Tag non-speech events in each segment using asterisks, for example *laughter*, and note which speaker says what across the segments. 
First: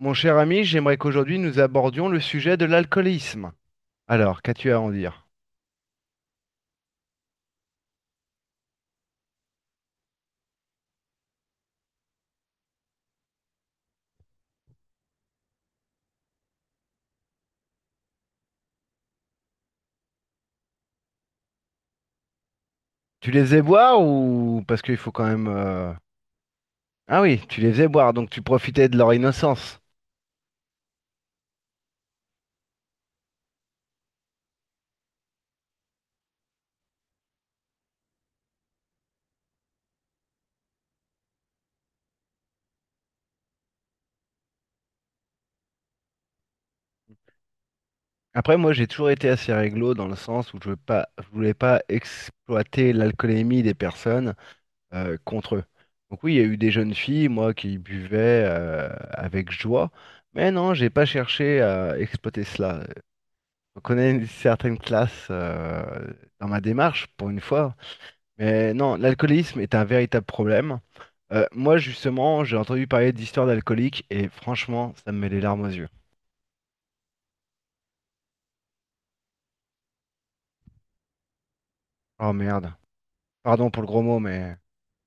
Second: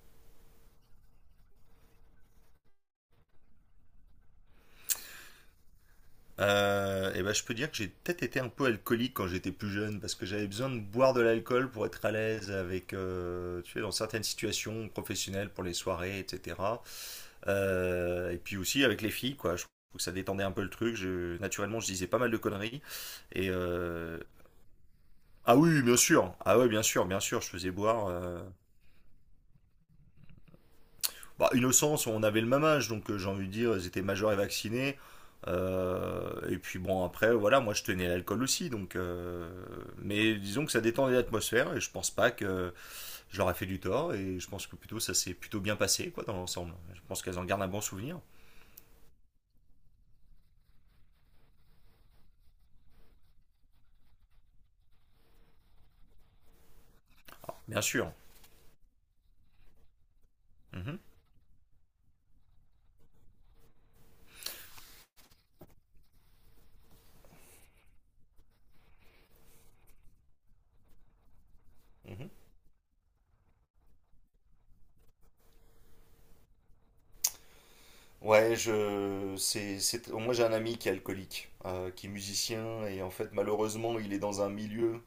Speaker 1: Mon cher ami, j'aimerais qu'aujourd'hui nous abordions le sujet de l'alcoolisme. Alors, qu'as-tu à en dire?
Speaker 2: Et ben, je peux dire que j'ai peut-être été un peu alcoolique quand j'étais plus jeune parce que j'avais besoin de boire de l'alcool pour être à l'aise avec, tu sais, dans certaines situations professionnelles pour les soirées, etc. Et puis aussi avec les filles, quoi. Je trouve que ça détendait un peu le truc. Naturellement, je disais pas mal de conneries.
Speaker 1: Tu les
Speaker 2: Et
Speaker 1: faisais boire
Speaker 2: euh,
Speaker 1: ou parce qu'il faut quand même...
Speaker 2: ah oui,
Speaker 1: euh,
Speaker 2: bien sûr. Ah ouais, bien sûr, bien
Speaker 1: Ah oui,
Speaker 2: sûr. Je
Speaker 1: tu les
Speaker 2: faisais
Speaker 1: faisais
Speaker 2: boire.
Speaker 1: boire, donc tu profitais de leur innocence.
Speaker 2: Bah, innocence, on avait le même âge, donc j'ai envie de dire, ils étaient majeurs et vaccinés. Et puis bon, après, voilà, moi je tenais l'alcool aussi, donc, mais disons que ça détendait l'atmosphère et je pense pas que je leur ai fait du tort et je pense que plutôt ça s'est plutôt bien passé, quoi, dans l'ensemble. Je pense qu'elles en gardent un bon souvenir.
Speaker 1: Après, moi, j'ai toujours été assez réglo dans le sens où je voulais pas exploiter l'alcoolémie des personnes contre eux. Donc oui, il y a eu des jeunes filles, moi,
Speaker 2: Ah,
Speaker 1: qui
Speaker 2: bien sûr.
Speaker 1: buvaient avec joie, mais non, j'ai
Speaker 2: Mhm,
Speaker 1: pas cherché à exploiter cela. On connaît une certaine classe dans ma démarche, pour une fois. Mais non, l'alcoolisme est un véritable problème. Moi,
Speaker 2: mhm.
Speaker 1: justement, j'ai entendu parler d'histoires d'alcooliques et franchement, ça me met les larmes aux yeux.
Speaker 2: Moi j'ai un ami qui est alcoolique, qui est
Speaker 1: Oh merde.
Speaker 2: musicien et en fait
Speaker 1: Pardon pour le
Speaker 2: malheureusement
Speaker 1: gros
Speaker 2: il est
Speaker 1: mot,
Speaker 2: dans un
Speaker 1: mais.
Speaker 2: milieu.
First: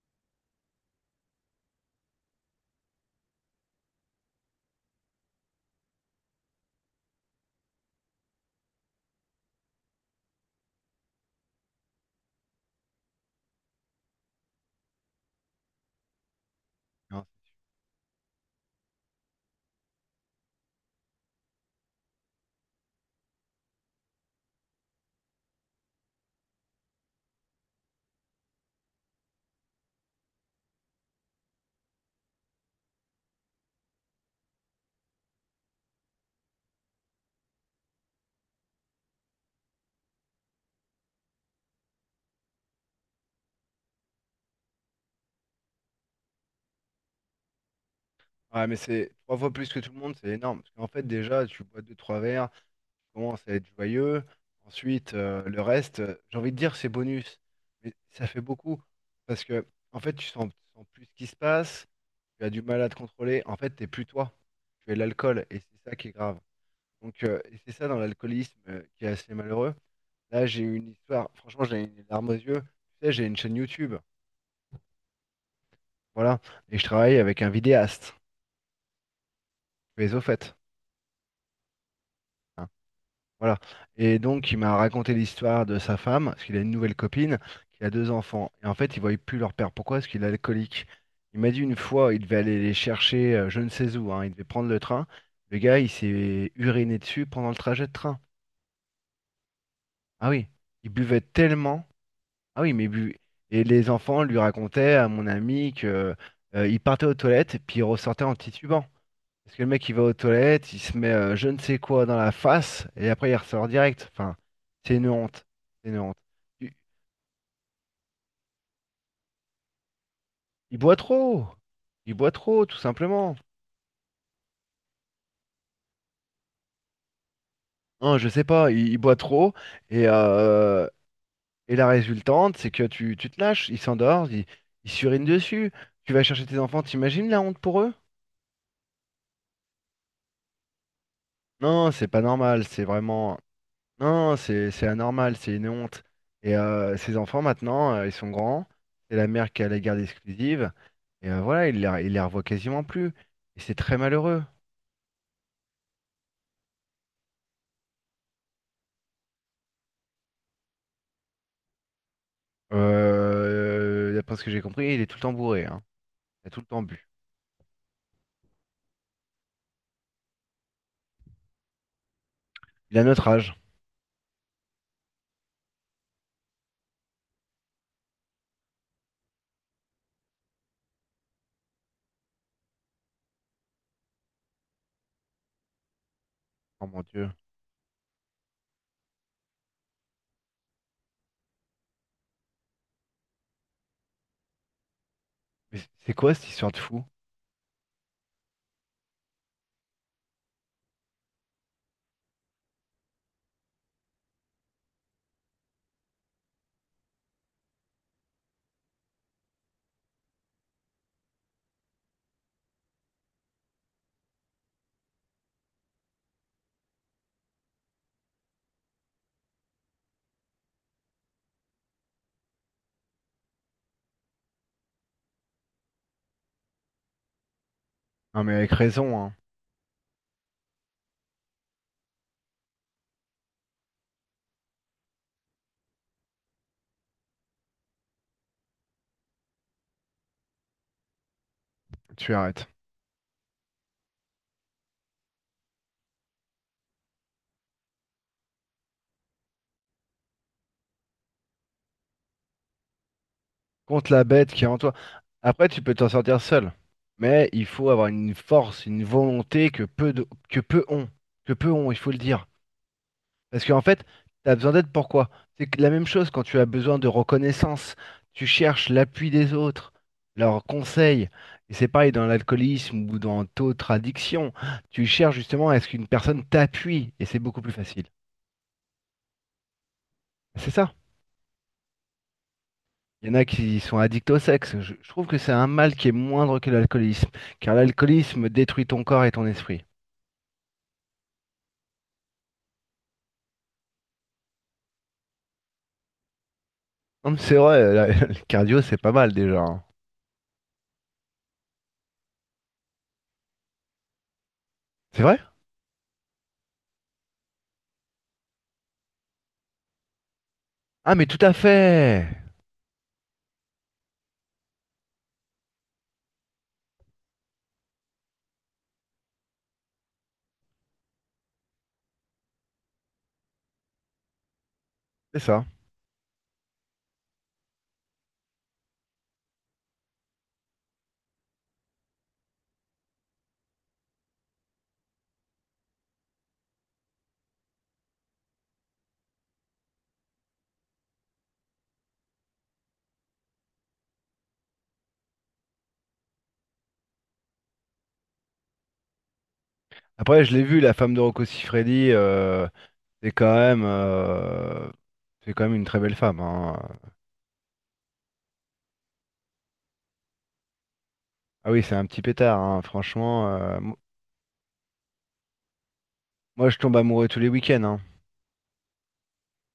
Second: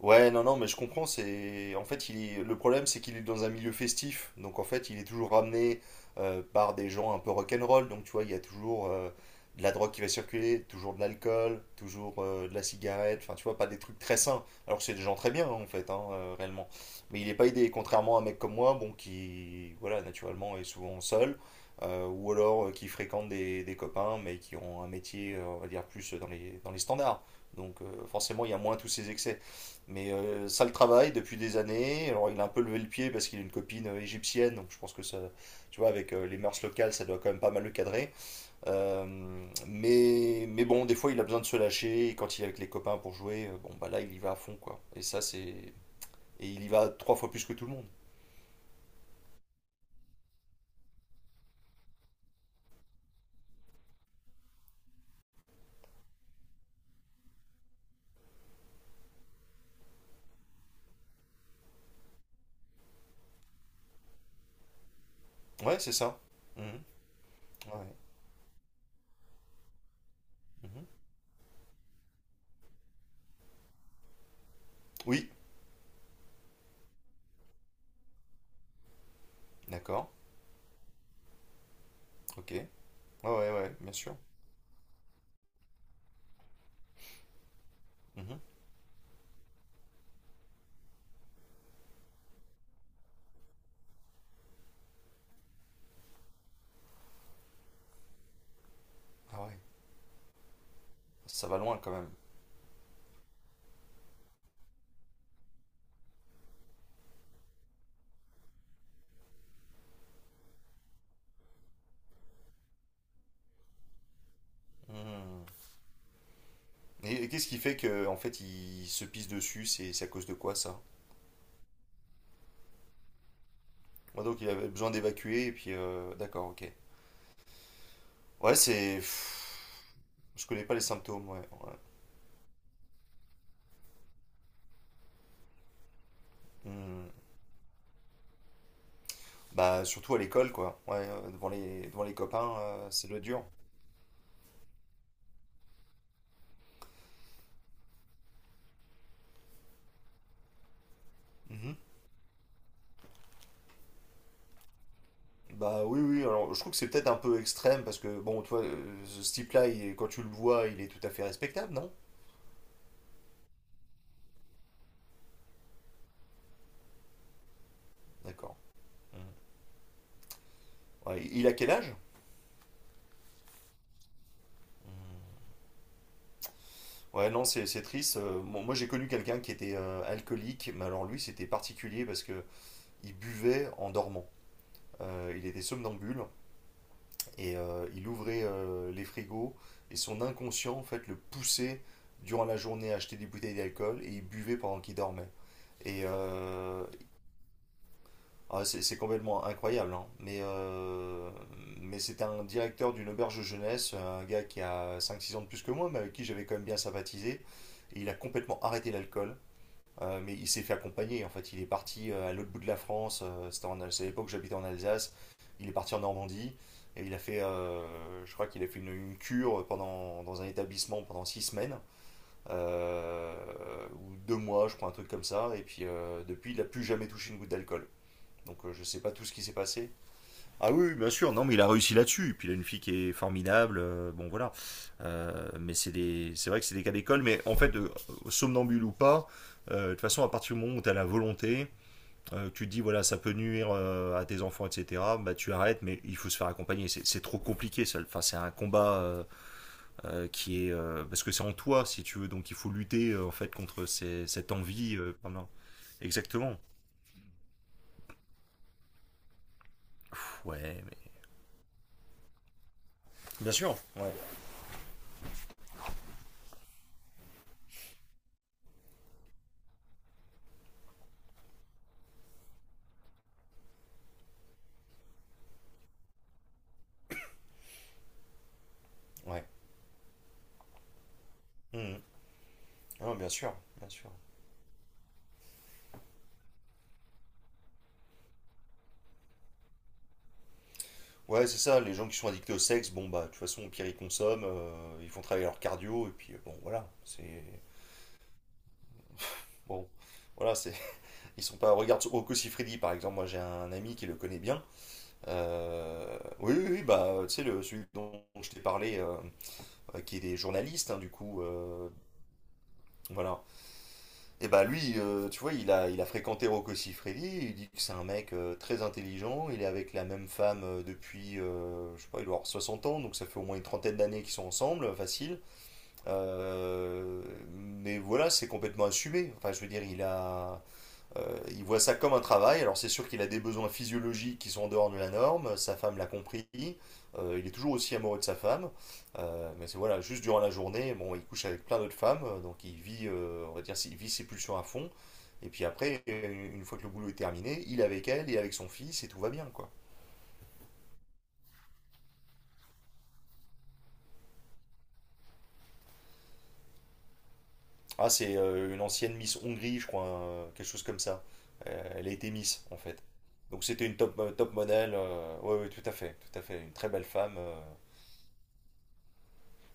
Speaker 2: Ouais, non, non, mais je comprends. C'est en fait, le problème, c'est qu'il est dans un milieu festif. Donc en fait, il est toujours ramené par des gens un peu rock'n'roll. Donc tu vois, il y a toujours de la drogue qui va circuler, toujours de l'alcool, toujours de la cigarette. Enfin, tu vois, pas des trucs très sains. Alors que c'est des gens très bien hein, en fait, hein, réellement. Mais
Speaker 1: Non.
Speaker 2: il n'est pas aidé. Contrairement à un mec comme moi, bon, qui, voilà, naturellement est souvent seul, ou alors qui fréquente des copains, mais qui ont un métier, on va dire plus dans les standards. Donc forcément, il y a moins tous ces excès. Mais ça le travaille depuis des années. Alors il a un peu levé le pied parce qu'il a une copine égyptienne, donc je pense que ça, tu vois, avec les mœurs locales, ça doit quand même pas mal le cadrer. Mais bon, des fois il a besoin de se lâcher. Et quand il est avec les copains pour jouer, bon bah là il y va à fond quoi. Et il y va 3 fois plus que tout le monde.
Speaker 1: Ouais, mais c'est trois fois plus que tout le monde, c'est énorme. Parce qu'en fait, déjà, tu bois deux, trois verres, tu commences à être joyeux. Ensuite, le reste, j'ai envie de dire, c'est bonus. Mais ça fait beaucoup. Parce que, en fait, tu sens plus ce qui se passe, tu as du mal à te contrôler. En fait, t'es plus toi. Tu es l'alcool et
Speaker 2: Ouais,
Speaker 1: c'est
Speaker 2: c'est
Speaker 1: ça qui est
Speaker 2: ça.
Speaker 1: grave.
Speaker 2: Mhm.
Speaker 1: Donc, et c'est
Speaker 2: Ouais.
Speaker 1: ça dans l'alcoolisme qui est assez malheureux. Là, j'ai eu
Speaker 2: Mhm.
Speaker 1: une histoire, franchement, j'ai une larme aux yeux. Tu sais, j'ai une chaîne YouTube,
Speaker 2: Oui,
Speaker 1: voilà, et je travaille avec un vidéaste,
Speaker 2: d'accord,
Speaker 1: mais au fait,
Speaker 2: ok.
Speaker 1: hein,
Speaker 2: Ouais, ouais,
Speaker 1: voilà.
Speaker 2: ouais, bien sûr.
Speaker 1: Et donc, il m'a raconté l'histoire de sa femme, parce qu'il a une nouvelle copine, qui a deux
Speaker 2: Mhm.
Speaker 1: enfants. Et en fait, il voyait plus leur père. Pourquoi? Parce qu'il est alcoolique. Il m'a dit une fois, il devait aller les chercher, je ne sais où, hein, il devait prendre le train. Le gars, il s'est uriné dessus pendant le trajet de train.
Speaker 2: Ah ouais,
Speaker 1: Ah oui, il buvait
Speaker 2: ça va loin
Speaker 1: tellement.
Speaker 2: quand même.
Speaker 1: Ah oui, et les enfants lui racontaient à mon ami que il partait aux toilettes puis il ressortait en titubant. Parce que le mec il va aux toilettes, il se met je ne sais quoi dans la face et après il ressort direct. Enfin, c'est une honte,
Speaker 2: Mhm.
Speaker 1: c'est une honte. Il,
Speaker 2: Et qu'est-ce qui fait que en fait il se pisse dessus? C'est à cause de quoi
Speaker 1: il
Speaker 2: ça?
Speaker 1: boit trop, il boit trop tout simplement.
Speaker 2: Ouais, donc il avait besoin d'évacuer et puis d'accord, ok.
Speaker 1: Hein, je sais
Speaker 2: Ouais,
Speaker 1: pas,
Speaker 2: c'est.
Speaker 1: il boit trop
Speaker 2: pff,
Speaker 1: et
Speaker 2: Je connais pas les
Speaker 1: euh,
Speaker 2: symptômes, ouais. Ouais.
Speaker 1: et la résultante c'est que tu te lâches, il s'endort, il s'urine dessus. Tu vas chercher tes enfants,
Speaker 2: Hmm.
Speaker 1: t'imagines la honte pour eux?
Speaker 2: Bah surtout à l'école, quoi. Ouais, devant les,
Speaker 1: Non,
Speaker 2: devant
Speaker 1: c'est
Speaker 2: les
Speaker 1: pas
Speaker 2: copains,
Speaker 1: normal, c'est
Speaker 2: c'est le
Speaker 1: vraiment.
Speaker 2: dur.
Speaker 1: Non, c'est anormal, c'est une honte. Et ces enfants maintenant, ils sont grands, c'est la mère qui a la garde exclusive, et voilà,
Speaker 2: Mhm.
Speaker 1: il les revoit quasiment plus. Et c'est très malheureux.
Speaker 2: Bah oui, oui, alors je trouve que c'est peut-être un peu extrême parce que, bon, toi, ce type-là, quand tu le vois, il est tout à fait respectable, non?
Speaker 1: D'après ce que j'ai compris, il est tout le temps bourré, hein. Il a tout le temps bu.
Speaker 2: D'accord. Mhm. Ouais, il a quel âge?
Speaker 1: Il a notre âge.
Speaker 2: Hmm. Ouais, non, c'est triste. Bon, moi, j'ai connu quelqu'un qui était alcoolique, mais alors lui, c'était particulier parce que il buvait en dormant. Il était somnambule.
Speaker 1: Oh mon Dieu.
Speaker 2: Il ouvrait les frigos et son inconscient, en fait, le poussait durant la journée à acheter des bouteilles d'alcool et il buvait pendant qu'il dormait.
Speaker 1: Mais c'est
Speaker 2: Et
Speaker 1: c'est quoi cette histoire de
Speaker 2: euh,
Speaker 1: fou?
Speaker 2: ah, c'est complètement incroyable, hein. Mais c'était un directeur d'une auberge jeunesse, un gars qui a 5-6 ans de plus que moi, mais avec qui j'avais quand même bien sympathisé. Et il a complètement arrêté l'alcool, mais il s'est fait accompagner. En fait, il est parti à l'autre bout de la France. C'est à l'époque où j'habitais en Alsace. Il est parti en Normandie et il a fait, je crois qu'il a fait une cure dans un établissement pendant 6 semaines, euh, ou 2 mois, je crois, un truc comme ça. Et puis depuis, il n'a plus jamais touché une goutte d'alcool.
Speaker 1: Non mais
Speaker 2: Donc
Speaker 1: avec
Speaker 2: je ne sais pas
Speaker 1: raison,
Speaker 2: tout ce
Speaker 1: hein.
Speaker 2: qui s'est passé. Ah oui, oui, bien sûr, non, mais il a réussi là-dessus. Et puis il a une fille qui est formidable, bon voilà. Mais c'est vrai que c'est des cas d'école, mais en fait, somnambule ou pas, de toute façon, à partir du moment où tu as la volonté,
Speaker 1: Tu arrêtes.
Speaker 2: tu te dis voilà, ça peut nuire à tes enfants, etc., bah tu arrêtes, mais il faut se faire accompagner. C'est trop compliqué, ça. Enfin, c'est un combat qui est. Parce que c'est en toi, si tu veux, donc il faut lutter en fait contre
Speaker 1: Contre la bête
Speaker 2: cette
Speaker 1: qui est en toi.
Speaker 2: envie.
Speaker 1: Après, tu peux t'en sortir
Speaker 2: Exactement.
Speaker 1: seul. Mais il faut avoir une force, une volonté que
Speaker 2: Ouais,
Speaker 1: peu ont.
Speaker 2: mais.
Speaker 1: Que peu ont, il faut le dire.
Speaker 2: Bien
Speaker 1: Parce
Speaker 2: sûr,
Speaker 1: qu'en fait,
Speaker 2: ouais.
Speaker 1: tu as besoin d'aide pourquoi? C'est que la même chose quand tu as besoin de reconnaissance, tu cherches l'appui des autres, leurs conseils. Et c'est pareil dans l'alcoolisme ou dans d'autres addictions. Tu cherches justement à ce qu'une personne t'appuie et c'est beaucoup plus facile.
Speaker 2: Ouais.
Speaker 1: C'est ça.
Speaker 2: Mhm. Ah,
Speaker 1: Il
Speaker 2: bien
Speaker 1: y en a
Speaker 2: sûr,
Speaker 1: qui
Speaker 2: bien
Speaker 1: sont
Speaker 2: sûr.
Speaker 1: addicts au sexe. Je trouve que c'est un mal qui est moindre que l'alcoolisme, car l'alcoolisme détruit ton corps et ton esprit.
Speaker 2: Ouais, c'est ça, les gens qui sont addictés au sexe, bon bah de toute façon au pire ils consomment, ils font travailler leur cardio et puis
Speaker 1: Non, mais c'est vrai, *laughs* le cardio, c'est pas mal déjà. Hein.
Speaker 2: bon. Voilà, c'est *laughs* ils sont pas regarde Rocco Siffredi par exemple, moi j'ai un ami qui le connaît bien.
Speaker 1: C'est vrai?
Speaker 2: Oui oui, oui, bah tu sais le celui dont je t'ai parlé qui est des journalistes hein, du
Speaker 1: Ah, mais tout
Speaker 2: coup
Speaker 1: à fait!
Speaker 2: voilà. Et bah lui tu vois, il a fréquenté Rocco Siffredi, il dit que c'est un mec très intelligent, il est avec la même femme depuis je sais pas, il doit avoir 60 ans, donc ça fait au moins une trentaine d'années qu'ils sont ensemble,
Speaker 1: C'est
Speaker 2: facile.
Speaker 1: ça.
Speaker 2: Euh, mais voilà, c'est complètement assumé. Enfin, je veux dire, il voit ça comme un travail. Alors, c'est sûr qu'il a des besoins physiologiques qui sont en dehors de la norme. Sa femme l'a compris. Il est toujours aussi amoureux de sa femme. Mais c'est voilà, juste durant la journée, bon, il couche avec plein d'autres femmes. Donc, on va dire, il vit ses pulsions à fond. Et puis après, une fois que le boulot est terminé, il est avec elle, il est avec son fils et tout va bien, quoi.
Speaker 1: Après, je l'ai vu, la femme de Rocco Siffredi, c'est quand même, euh, c'est quand même une très belle femme. Hein.
Speaker 2: Ah, c'est une ancienne Miss Hongrie, je crois, hein, quelque chose comme ça.
Speaker 1: Ah oui, c'est un
Speaker 2: Elle a
Speaker 1: petit
Speaker 2: été
Speaker 1: pétard,
Speaker 2: Miss, en
Speaker 1: hein,
Speaker 2: fait.
Speaker 1: franchement,
Speaker 2: Donc c'était une top modèle. Ouais, ouais, tout à fait, tout à fait.
Speaker 1: moi,
Speaker 2: Une
Speaker 1: je
Speaker 2: très
Speaker 1: tombe
Speaker 2: belle
Speaker 1: amoureux
Speaker 2: femme.
Speaker 1: tous les week-ends. Hein.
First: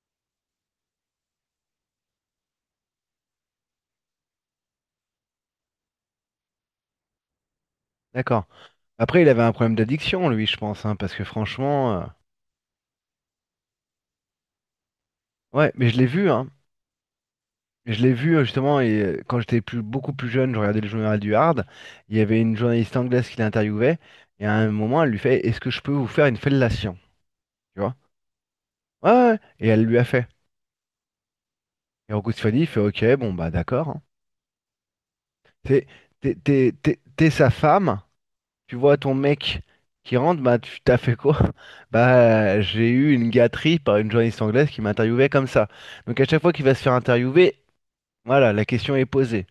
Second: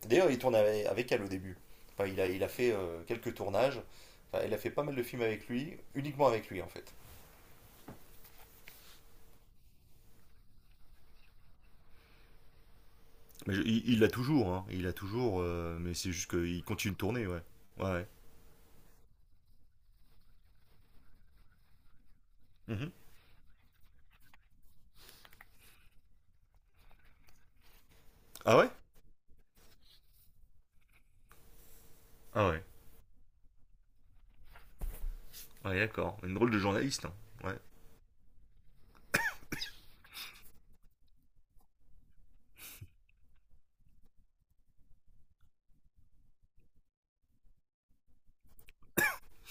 Speaker 2: D'ailleurs, il tourne avec elle au début. Enfin, il a fait quelques tournages. Enfin, elle a fait pas mal de films avec lui, uniquement avec lui, en fait.
Speaker 1: D'accord. Après, il avait un problème d'addiction, lui, je pense, hein, parce que franchement,
Speaker 2: Mais il l'a toujours, hein. Il l'a toujours,
Speaker 1: ouais, mais
Speaker 2: mais
Speaker 1: je l'ai
Speaker 2: c'est
Speaker 1: vu,
Speaker 2: juste
Speaker 1: hein.
Speaker 2: qu'il continue de tourner, ouais. Ouais,
Speaker 1: Je
Speaker 2: ouais.
Speaker 1: l'ai vu justement, et quand j'étais beaucoup plus jeune, je regardais le journal du Hard. Il y avait une
Speaker 2: Mhm.
Speaker 1: journaliste anglaise qui l'interviewait, et à un moment, elle lui fait, est-ce que je peux vous faire une fellation? Tu vois?
Speaker 2: Ah ouais?
Speaker 1: Ouais, ouais, ouais, et elle lui a fait. Et Rocco
Speaker 2: Ah
Speaker 1: Siffredi
Speaker 2: ouais.
Speaker 1: il fait, ok, bon, bah d'accord. Hein.
Speaker 2: Ouais,
Speaker 1: T'es,
Speaker 2: d'accord. Une
Speaker 1: t'es,
Speaker 2: drôle de
Speaker 1: t'es- t'es-
Speaker 2: journaliste, hein.
Speaker 1: t'es sa
Speaker 2: Ouais.
Speaker 1: femme, tu vois ton mec qui rentre, bah tu t'as fait quoi? *laughs* Bah j'ai eu une gâterie par une journaliste anglaise qui m'interviewait comme ça. Donc à chaque fois qu'il va se faire interviewer, voilà, la question est posée.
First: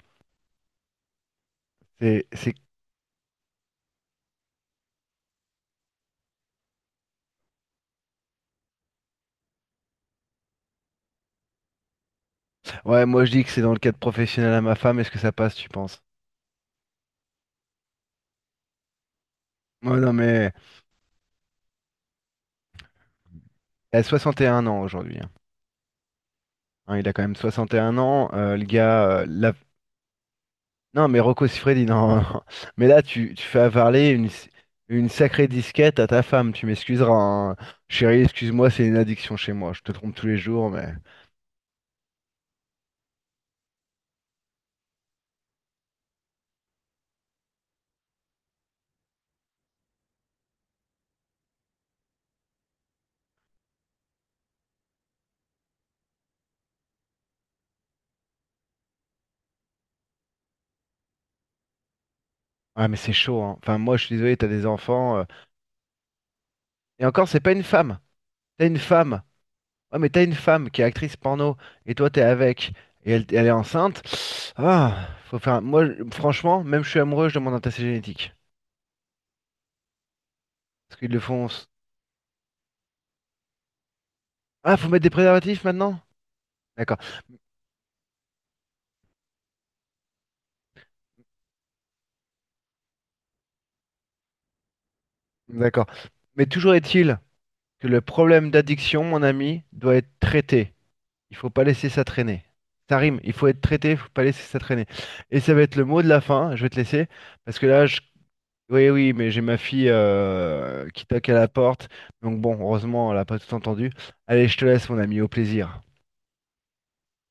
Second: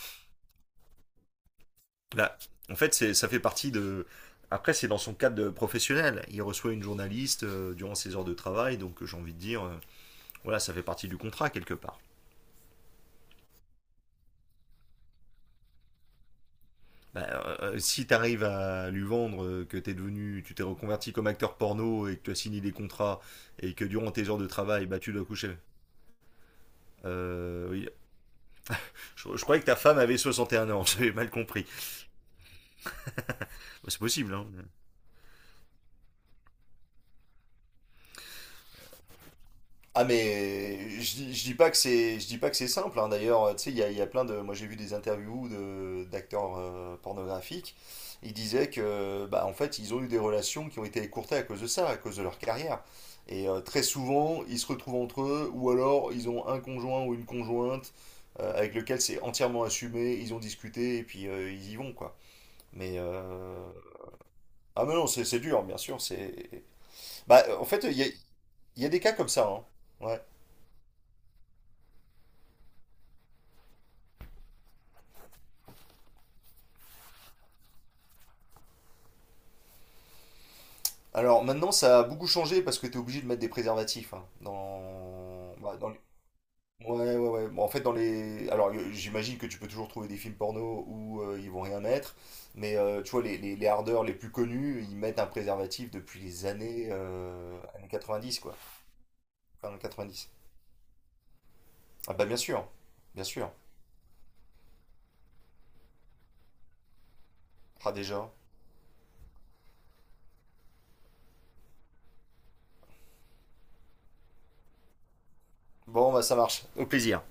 Speaker 1: C'est,
Speaker 2: Là,
Speaker 1: c'est...
Speaker 2: en fait, ça fait partie de. Après, c'est dans son cadre de professionnel. Il reçoit une journaliste durant ses heures de travail, donc j'ai envie de dire, voilà, ça fait partie du contrat quelque part.
Speaker 1: Ouais, moi je dis que c'est dans le cadre professionnel à ma femme, est-ce que ça passe, tu penses?
Speaker 2: Bah, Si tu arrives à lui vendre que
Speaker 1: Ouais, non mais
Speaker 2: tu t'es reconverti comme acteur porno et que tu as signé des contrats et que
Speaker 1: elle a
Speaker 2: durant tes heures de
Speaker 1: 61 ans
Speaker 2: travail, bah, tu
Speaker 1: aujourd'hui.
Speaker 2: dois
Speaker 1: Hein.
Speaker 2: coucher.
Speaker 1: Hein, il a quand même
Speaker 2: Oui.
Speaker 1: 61 ans, le gars,
Speaker 2: Je croyais que ta femme avait 61 ans, *laughs*
Speaker 1: non,
Speaker 2: j'avais
Speaker 1: mais
Speaker 2: mal
Speaker 1: Rocco
Speaker 2: compris.
Speaker 1: Siffredi, non. *laughs* Mais là, tu fais
Speaker 2: Bah, c'est
Speaker 1: avaler
Speaker 2: possible, hein.
Speaker 1: une sacrée disquette à ta femme. Tu m'excuseras. Hein. Chérie, excuse-moi, c'est une addiction chez moi. Je te
Speaker 2: Ah
Speaker 1: trompe tous les jours,
Speaker 2: mais
Speaker 1: mais.
Speaker 2: je dis pas que c'est simple hein. D'ailleurs tu sais il y a plein de moi j'ai vu des interviews de d'acteurs pornographiques ils disaient que bah en fait ils ont eu des relations qui ont été écourtées à cause de ça à cause de leur carrière et très souvent ils se retrouvent entre eux ou alors ils ont un conjoint ou une conjointe avec lequel c'est entièrement assumé ils ont discuté et puis ils y vont quoi
Speaker 1: Ah,
Speaker 2: mais
Speaker 1: mais c'est chaud, hein. Enfin, moi, je suis désolé, t'as des
Speaker 2: ah mais non
Speaker 1: enfants.
Speaker 2: c'est dur bien sûr c'est
Speaker 1: Et encore, c'est
Speaker 2: bah
Speaker 1: pas une
Speaker 2: en fait il
Speaker 1: femme.
Speaker 2: y a, il
Speaker 1: T'as une
Speaker 2: y a des cas
Speaker 1: femme.
Speaker 2: comme ça hein.
Speaker 1: Ouais, mais
Speaker 2: Ouais.
Speaker 1: t'as une femme qui est actrice porno. Et toi, t'es avec. Et elle, elle est enceinte. Ah, faut faire. Moi, franchement, même je suis amoureux, je demande un test génétique. Parce qu'ils le
Speaker 2: Alors
Speaker 1: font.
Speaker 2: maintenant, ça a beaucoup changé parce que tu es obligé de mettre des préservatifs, hein,
Speaker 1: Ah, faut mettre des
Speaker 2: dans...
Speaker 1: préservatifs
Speaker 2: bah, dans
Speaker 1: maintenant?
Speaker 2: les...
Speaker 1: D'accord.
Speaker 2: Ouais, ouais, ouais. Bon, en fait, dans les... Alors, j'imagine que tu peux toujours trouver des films porno où ils vont rien mettre. Mais tu vois, les hardeurs les plus connus, ils mettent un
Speaker 1: D'accord.
Speaker 2: préservatif depuis
Speaker 1: Mais toujours est-il. Que
Speaker 2: années
Speaker 1: le
Speaker 2: 90,
Speaker 1: problème
Speaker 2: quoi.
Speaker 1: d'addiction, mon ami,
Speaker 2: Enfin,
Speaker 1: doit être
Speaker 2: 90.
Speaker 1: traité. Il faut pas laisser ça
Speaker 2: Ah bah bien
Speaker 1: traîner.
Speaker 2: sûr,
Speaker 1: Ça rime,
Speaker 2: bien
Speaker 1: il faut
Speaker 2: sûr.
Speaker 1: être traité, il faut pas laisser ça traîner. Et ça va être le mot de la fin, je vais te laisser, parce que là,
Speaker 2: Ah
Speaker 1: je...
Speaker 2: déjà.
Speaker 1: Oui, oui, mais j'ai ma fille qui toque à la porte, donc bon, heureusement, elle n'a pas tout entendu. Allez, je te laisse, mon ami, au plaisir.
Speaker 2: Bon, bah ça marche. Au plaisir.